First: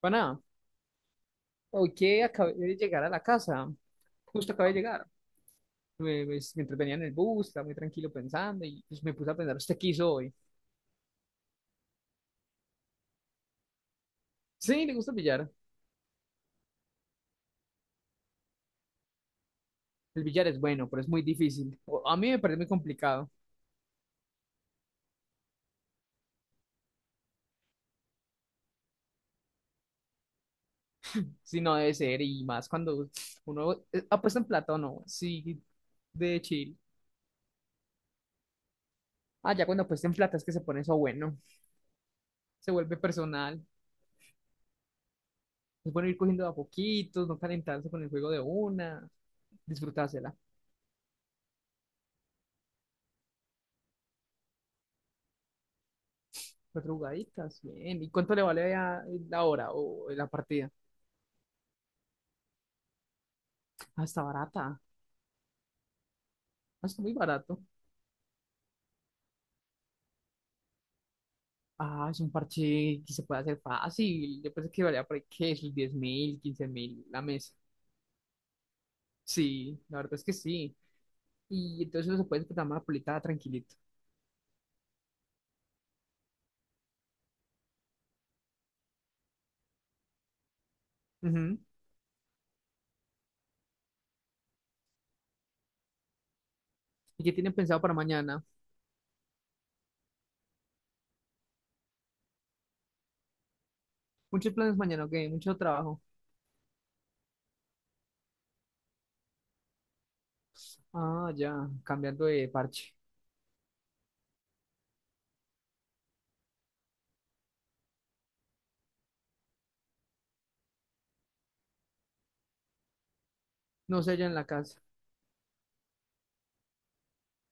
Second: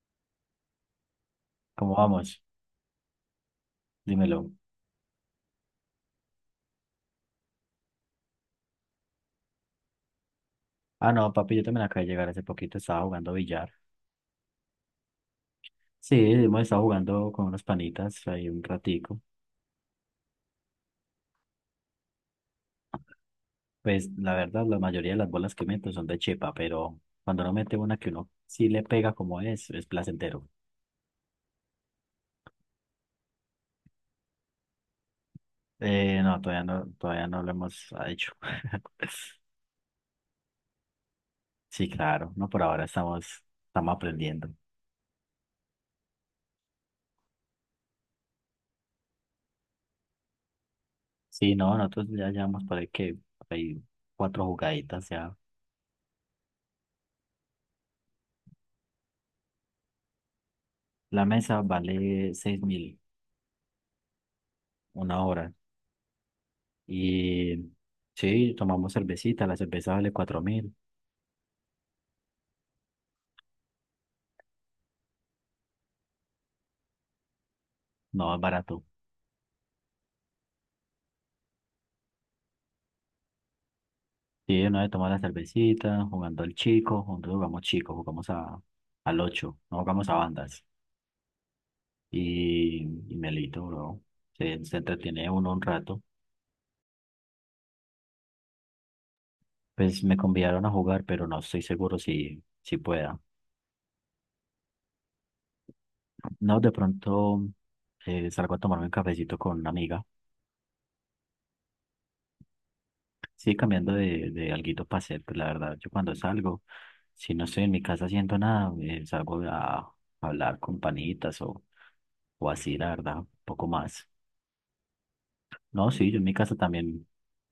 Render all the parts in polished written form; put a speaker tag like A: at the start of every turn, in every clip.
A: Para hoy
B: ¿Cómo
A: que
B: vamos?
A: acabé de llegar a la casa,
B: Dímelo.
A: justo acabé de llegar. Me entretenía en el bus, estaba muy tranquilo pensando y pues, me puse a pensar, ¿usted qué hizo hoy?
B: Ah, no, papi, yo también acabo de llegar hace poquito, estaba jugando billar.
A: Sí, le gusta el billar.
B: Sí, hemos estado jugando con unos panitas ahí un ratico.
A: El billar es bueno, pero es muy difícil. A mí me parece muy complicado,
B: Pues la verdad, la mayoría de las bolas que meto son de chepa, pero cuando uno mete una que uno sí le pega como es placentero.
A: si no debe ser, y más cuando uno apuesta en plata o no, sí,
B: No,
A: de
B: todavía
A: chill.
B: no, todavía no lo hemos hecho.
A: Ah, ya cuando apuesta en plata es que se pone eso bueno,
B: Sí, claro, no, por
A: se
B: ahora
A: vuelve
B: estamos,
A: personal.
B: estamos aprendiendo.
A: Es bueno ir cogiendo de a poquitos, no calentarse con el juego de una, disfrutársela.
B: Sí, no, nosotros ya llevamos por ahí que hay cuatro jugaditas ya.
A: Cuatro jugaditas, bien. ¿Y cuánto le vale la hora o la partida?
B: La mesa vale seis mil
A: Ah, está barata.
B: una hora.
A: Ah, está muy barato.
B: Y sí, tomamos cervecita, la cerveza vale cuatro mil,
A: Ah, es un parche que se puede hacer fácil. Yo pensé que valía por ahí, ¿qué? Sus 10 mil, 15 mil la mesa.
B: no es barato.
A: Sí, la verdad es que sí. Y entonces uno se puede disfrutar más polita tranquilito.
B: Sí, una vez tomamos la cervecita, jugando al chico, juntos jugamos chico, jugamos a, al ocho, no jugamos a bandas.
A: Ujú.
B: Y, y Melito, bro, se entretiene uno un rato.
A: ¿Y qué tienen pensado para mañana?
B: Pues me convidaron a jugar, pero no estoy seguro si pueda.
A: Muchos planes mañana, ok, mucho trabajo.
B: No, de pronto salgo a tomarme un cafecito con una amiga.
A: Ah, ya, cambiando de parche.
B: Sí, cambiando de alguito para hacer, pues la verdad, yo cuando salgo, si no estoy en mi casa haciendo nada, salgo a hablar con panitas o así, la verdad, un poco
A: No
B: más.
A: sé, allá en la casa.
B: No, sí, yo en mi casa también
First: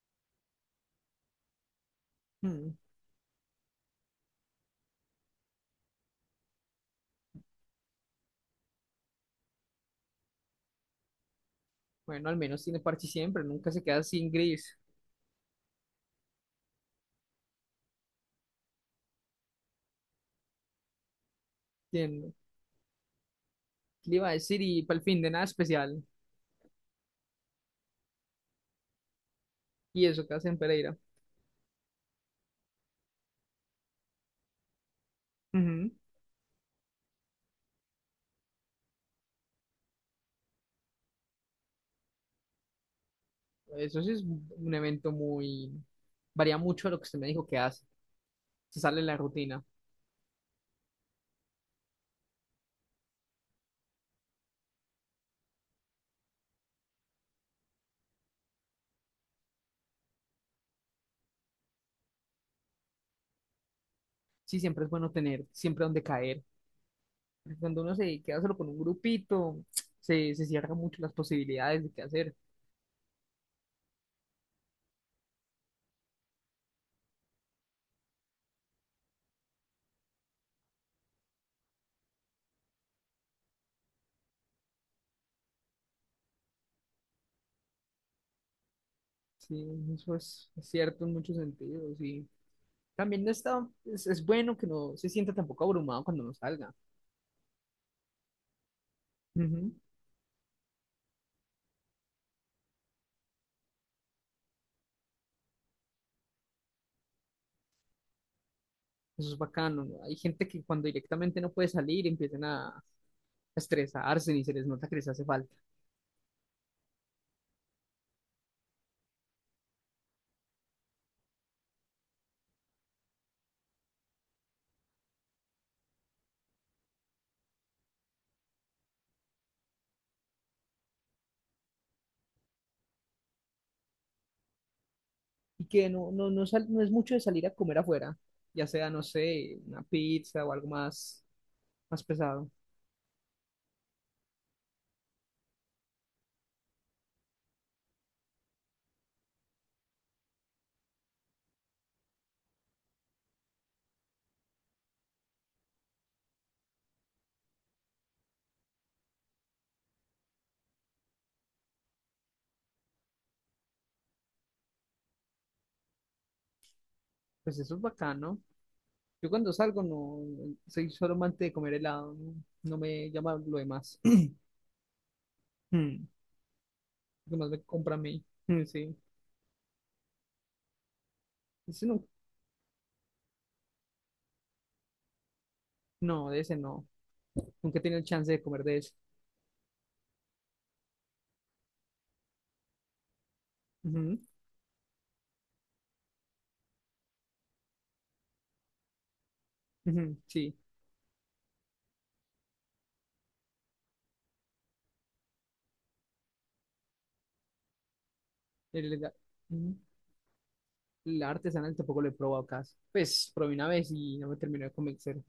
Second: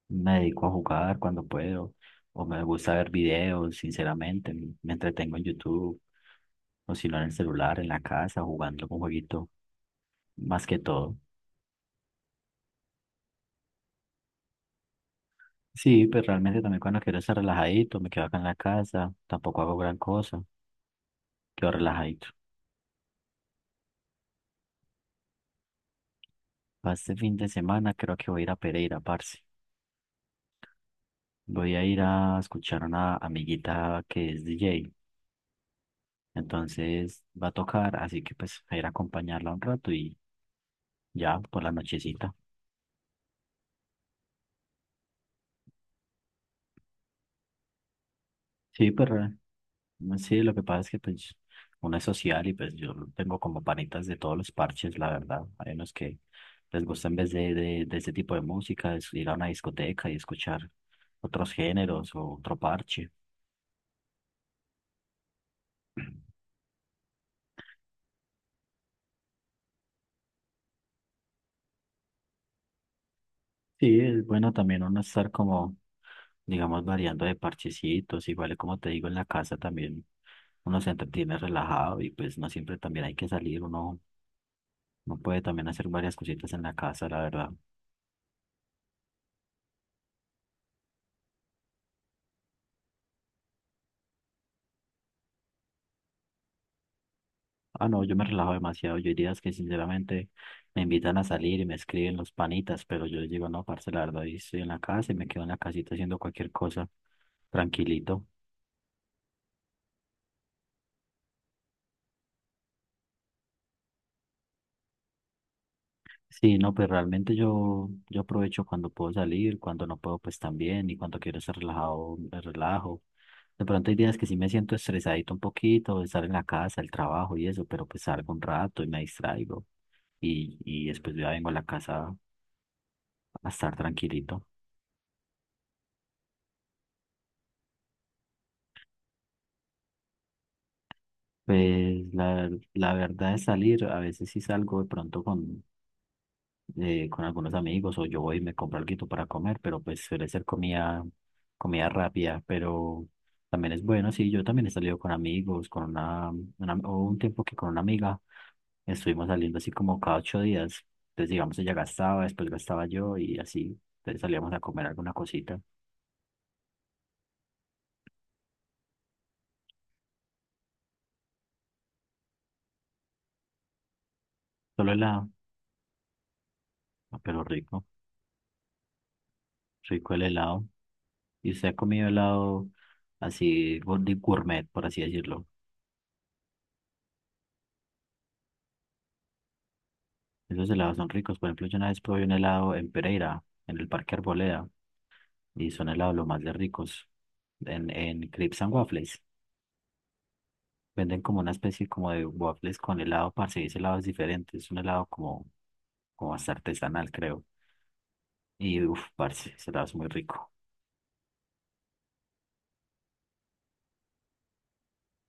B: me dedico a jugar cuando puedo, o me
A: Mm.
B: gusta ver videos, sinceramente, me entretengo en YouTube, o si no en el celular, en la casa, jugando un jueguito, más que todo.
A: Bueno, al menos tiene parche siempre, nunca se queda sin gris.
B: Sí, pero realmente también cuando quiero estar relajadito, me quedo acá en la casa, tampoco hago gran cosa, quedo relajadito.
A: Bien, le iba a decir? Y para el fin de nada especial.
B: Para este fin de semana creo que voy a ir a Pereira, parce.
A: Y eso que hace en Pereira.
B: Voy a ir a escuchar a una amiguita que es DJ.
A: Ujú.
B: Entonces va a tocar, así que pues a ir a acompañarla un rato y ya por la nochecita.
A: Eso sí es un evento muy... Varía mucho de lo que usted me dijo que hace. Se
B: Sí,
A: sale de la
B: pero
A: rutina.
B: sí, lo que pasa es que pues uno es social y pues yo tengo como panitas de todos los parches, la verdad. Hay unos que les gusta en vez de este tipo de música, es ir a una discoteca y escuchar otros géneros o otro parche.
A: Sí, siempre es bueno tener, siempre donde caer. Porque cuando uno se queda solo con un grupito, se cierran mucho las posibilidades de qué hacer.
B: Sí, es bueno también uno estar como, digamos, variando de parchecitos, igual como te digo en la casa también uno se entretiene relajado y pues no siempre también hay que salir, uno, no puede también hacer varias cositas en la casa, la verdad.
A: Sí, eso es cierto en muchos sentidos. Y también no está, es bueno que no se sienta tampoco abrumado cuando no salga.
B: Ah, no, yo me relajo demasiado, yo hay días que
A: Ujú.
B: sinceramente me invitan a salir y me escriben los panitas, pero yo les digo, no, parce, la verdad, hoy estoy en la casa y me quedo en la casita haciendo cualquier cosa, tranquilito.
A: Eso es bacano, ¿no? Hay gente que cuando directamente no puede salir empiezan a, estresarse ni se les nota que les hace falta.
B: Sí, no, pues realmente yo aprovecho cuando puedo salir, cuando no puedo, pues también, y cuando quiero estar relajado, me relajo. De pronto hay días que sí me siento estresadito un poquito, de estar en la casa, el trabajo y eso, pero pues salgo un rato y me distraigo, y después ya vengo a la casa a estar tranquilito.
A: Y que no es mucho de salir a comer afuera, ya sea, no sé, una pizza o algo más, más
B: Pues
A: pesado.
B: la verdad es salir, a veces sí salgo de pronto con algunos amigos o yo voy y me compro algo para comer, pero pues suele ser comida, comida rápida, pero también es bueno, sí, yo también he salido con amigos, con una- hubo un tiempo que con una amiga estuvimos saliendo así como cada ocho días, entonces digamos ella gastaba, después gastaba yo y así, entonces salíamos a comer alguna cosita,
A: Pues eso es bacano. Yo cuando salgo no soy solo amante de comer helado, no, no me llama lo demás.
B: solo helado,
A: Mm.
B: ah,
A: Lo
B: pero
A: demás me
B: rico,
A: compra a mí. Mm, sí.
B: rico el helado, y usted ha
A: Ese no,
B: comido helado así, gour- de gourmet, por así decirlo.
A: no, de ese no. Nunca he tenido chance de comer de ese.
B: Esos helados son ricos. Por ejemplo, yo una vez probé un helado en Pereira, en el Parque
A: Ujú,
B: Arboleda, y son helados los más de ricos. En Crepes and Waffles.
A: ujú, sí.
B: Venden como una especie como de waffles con helado, parce, y ese helado es diferente. Es un helado como, como hasta artesanal, creo. Y
A: El,
B: uff,
A: hela-
B: parce, ese
A: Ujú.
B: helado es muy rico.
A: La artesanal tampoco lo he probado casi. Pues probé una vez y no me terminó de convencer.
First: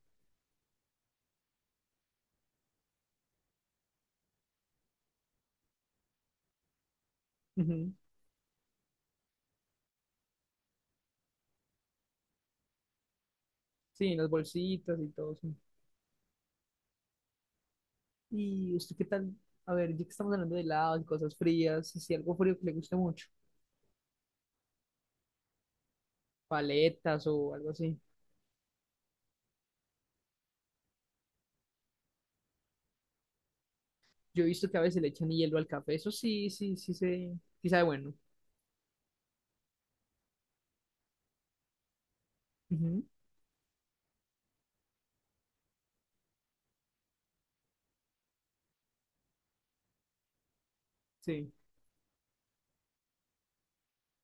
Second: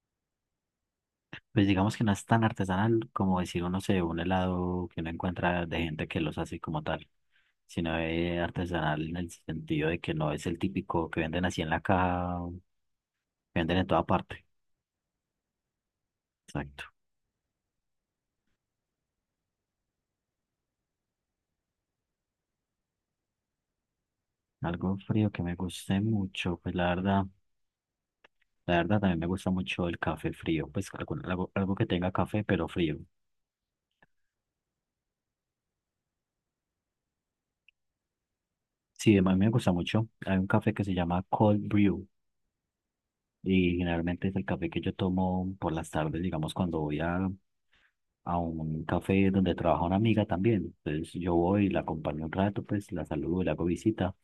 B: Pues digamos que no es tan artesanal como decir, uno se un helado que uno encuentra de gente que los hace como tal,
A: Ujú.
B: sino es artesanal en el sentido de que no es el típico que venden así en la caja, que venden en toda
A: Sí, en las
B: parte.
A: bolsitas y todo eso.
B: Exacto.
A: ¿Y usted qué tal? A ver, ya que estamos hablando de helados y cosas frías, si algo frío que le guste mucho,
B: Algo frío que me guste mucho, pues
A: paletas o algo así.
B: la verdad también me gusta mucho el café frío, pues algo, algo que tenga café pero frío.
A: Yo he visto que a veces le echan hielo al café, eso sí, sí, sí, se, sí sabe bueno.
B: Sí, a mí me gusta mucho. Hay un café que se llama Cold Brew
A: Ujú,
B: y generalmente es el café que yo tomo por las tardes, digamos, cuando voy a un café donde trabaja una amiga también. Entonces yo
A: sí.
B: voy y la acompaño un rato, pues la saludo, le hago visita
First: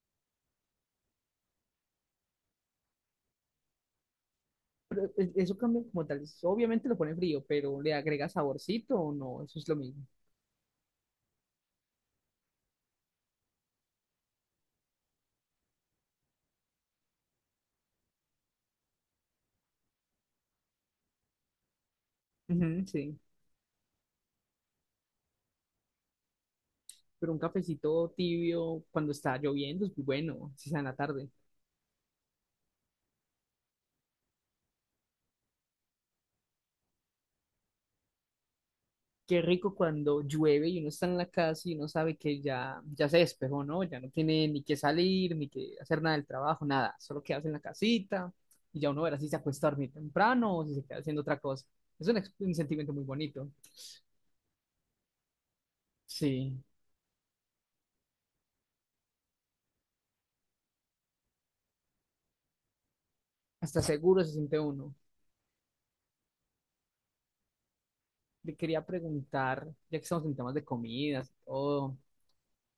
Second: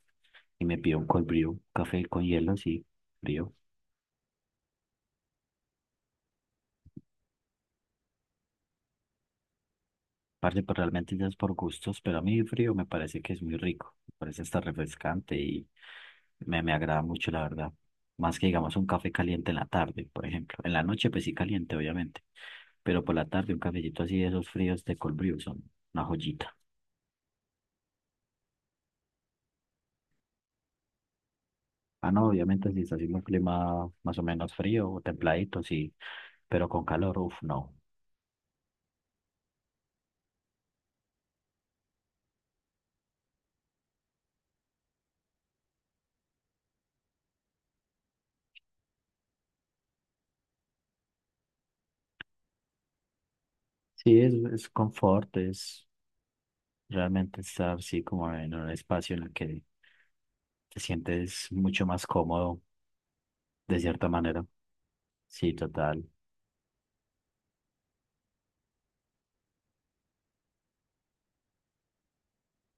B: y me pido un Cold Brew, café con hielo, sí, frío.
A: Pero eso cambia como tal. Obviamente lo pone frío, pero ¿le agrega saborcito o no? Eso es lo mismo.
B: Parce, pues realmente ya es por gustos, pero a mí frío me parece que es muy rico, me parece hasta refrescante. Me agrada mucho, la verdad. Más que digamos un café caliente en la tarde, por ejemplo. En la noche, pues sí caliente, obviamente.
A: Ujú,
B: Pero por
A: sí.
B: la tarde, un cafecito así de esos fríos de cold brew son una joyita.
A: Pero un cafecito tibio cuando está lloviendo es muy bueno, si sea en la tarde.
B: Ah, no, obviamente si está haciendo un clima más o menos frío o templadito, sí. Pero con calor, uff, no.
A: Qué rico cuando llueve y uno está en la casa y uno sabe que ya, ya se despejó, ¿no? Ya no tiene ni que salir, ni que hacer nada del trabajo, nada. Solo quedarse en la casita y ya uno verá si se acuesta a dormir temprano o si se queda haciendo otra cosa. Es un sentimiento muy bonito.
B: Sí, es confort, es
A: Sí,
B: realmente estar así como en un espacio en el que te sientes mucho más cómodo, de
A: hasta
B: cierta
A: seguro se
B: manera.
A: siente uno.
B: Sí, total.
A: Le quería preguntar, ya que estamos en temas de comidas y todo,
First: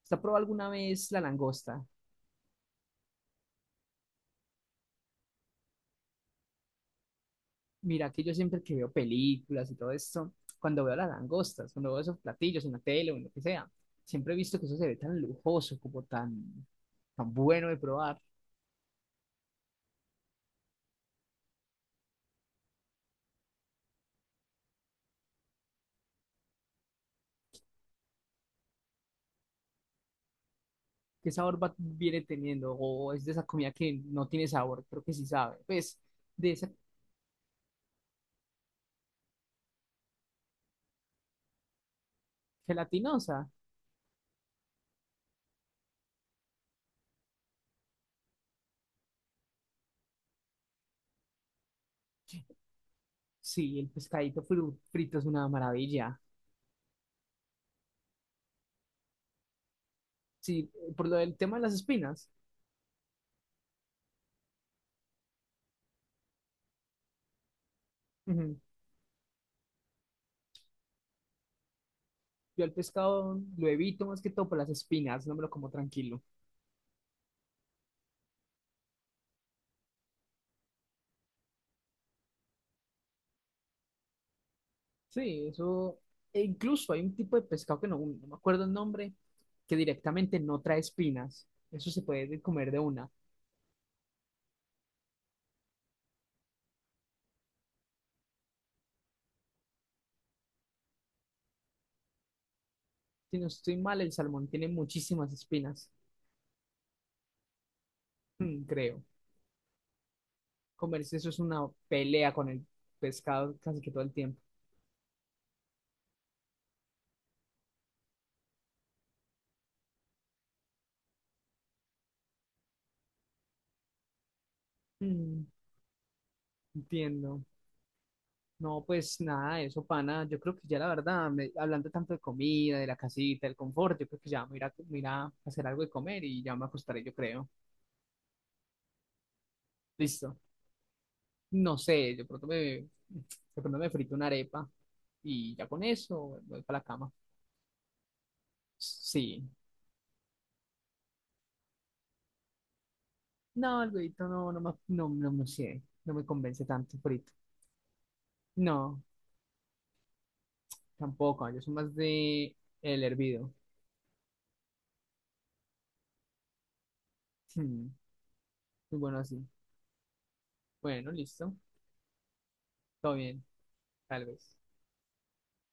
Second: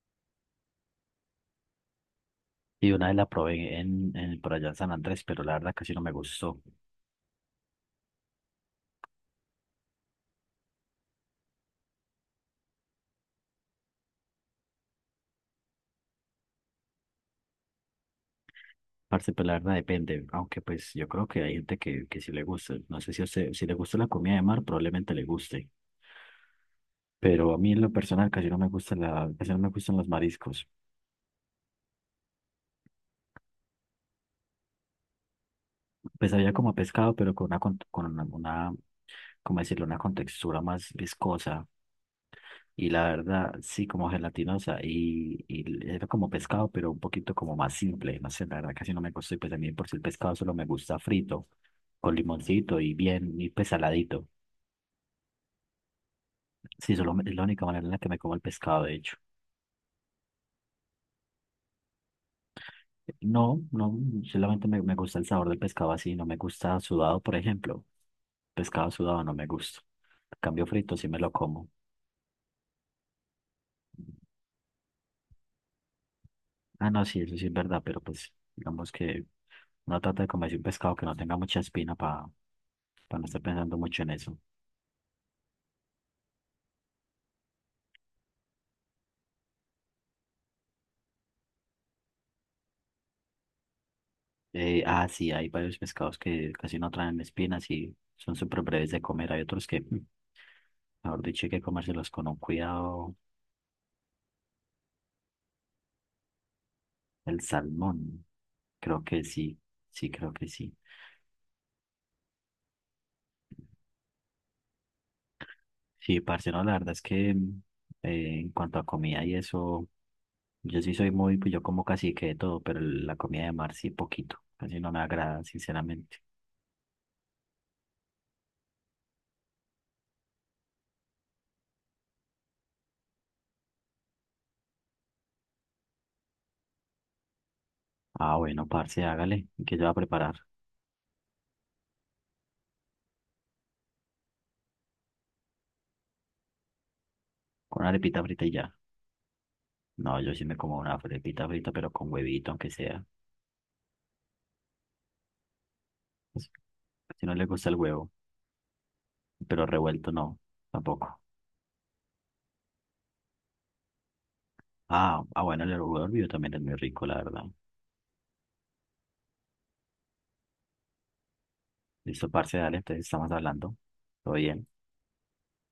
A: ¿usted ha probado alguna vez la langosta?
B: Y una vez la probé en, por allá en San Andrés, pero la verdad casi no me gustó.
A: Mira que yo siempre que veo películas y todo esto, cuando veo las langostas, cuando veo esos platillos en la tele o en lo que sea, siempre he visto que eso se ve tan lujoso, como tan, tan bueno de probar.
B: Parce, pues la verdad depende, aunque pues yo creo que hay gente que sí le gusta. No sé si a usted, si le gusta la comida de mar, probablemente le guste. Pero a mí en lo personal casi no me gusta la, casi no me gustan los mariscos.
A: ¿Qué sabor viene teniendo? O es de esa comida que no tiene sabor, creo que sí sabe. Pues,
B: Pues
A: de
B: había
A: esa
B: como pescado, pero con una, con una, una, ¿cómo decirlo? Una contextura más viscosa. Y la
A: gelatinosa,
B: verdad, sí, como gelatinosa. Y era como pescado, pero un poquito como más simple. No sé, la verdad casi no me gustó. Y pues a mí por si el pescado solo me gusta frito, con limoncito y bien, y
A: sí, el
B: pesaladito.
A: pescadito frito es una maravilla.
B: Sí, es la única manera en la que me como el pescado, de hecho.
A: Sí, por lo del tema de las espinas,
B: No, no, solamente me gusta el sabor del pescado así, no me gusta sudado, por ejemplo.
A: ujú.
B: Pescado sudado no me gusta. En cambio frito sí me lo como.
A: Yo el pescado lo evito más que todo por las espinas, no me lo como tranquilo.
B: Ah, no, sí, eso sí es verdad, pero pues digamos que uno trata de comerse un pescado que no tenga mucha espina para no estar pensando mucho en eso.
A: Sí, eso. E incluso hay un tipo de pescado que no, no me acuerdo el nombre, que directamente no trae espinas. Eso se puede comer de una.
B: Sí, hay varios pescados que casi no traen espinas y son súper breves de comer. Hay otros que, mejor dicho, hay que comérselos con un cuidado.
A: Si no estoy mal, el salmón tiene muchísimas espinas.
B: El salmón.
A: Mm, creo.
B: Creo que sí. Sí, creo que sí.
A: Comerse eso es una pelea con el pescado casi que todo el tiempo.
B: Sí, parce, no, la verdad es que en cuanto a comida y eso, yo sí soy muy, pues yo como casi que de todo, pero la comida de mar sí poquito. Casi no me agrada,
A: Mm,
B: sinceramente.
A: entiendo. No, pues nada, de eso, pana. Yo creo que ya la verdad, hablando tanto de comida, de la casita, del confort, yo creo que ya me irá a hacer algo de comer y ya me acostaré, yo creo.
B: Ah, bueno, parce, hágale. ¿Qué yo voy a preparar?
A: Listo. No sé, de pronto me frito una arepa y ya con eso voy para la cama.
B: Con una arepita frita y ya.
A: Sí.
B: No, yo sí me como una arepita frita, pero con huevito, aunque sea.
A: No, el huevito no, no me
B: Pues,
A: convence tanto
B: si
A: frito.
B: no le gusta el huevo,
A: No,
B: pero revuelto no, tampoco.
A: tampoco, yo soy más de el hervido.
B: Ah, ah bueno, el huevo hervido también es muy rico, la verdad.
A: Hmm, muy bueno así. Bueno, listo.
B: Listo, parce, dale, entonces
A: Todo
B: estamos
A: bien,
B: hablando.
A: tal
B: Todo
A: vez.
B: bien.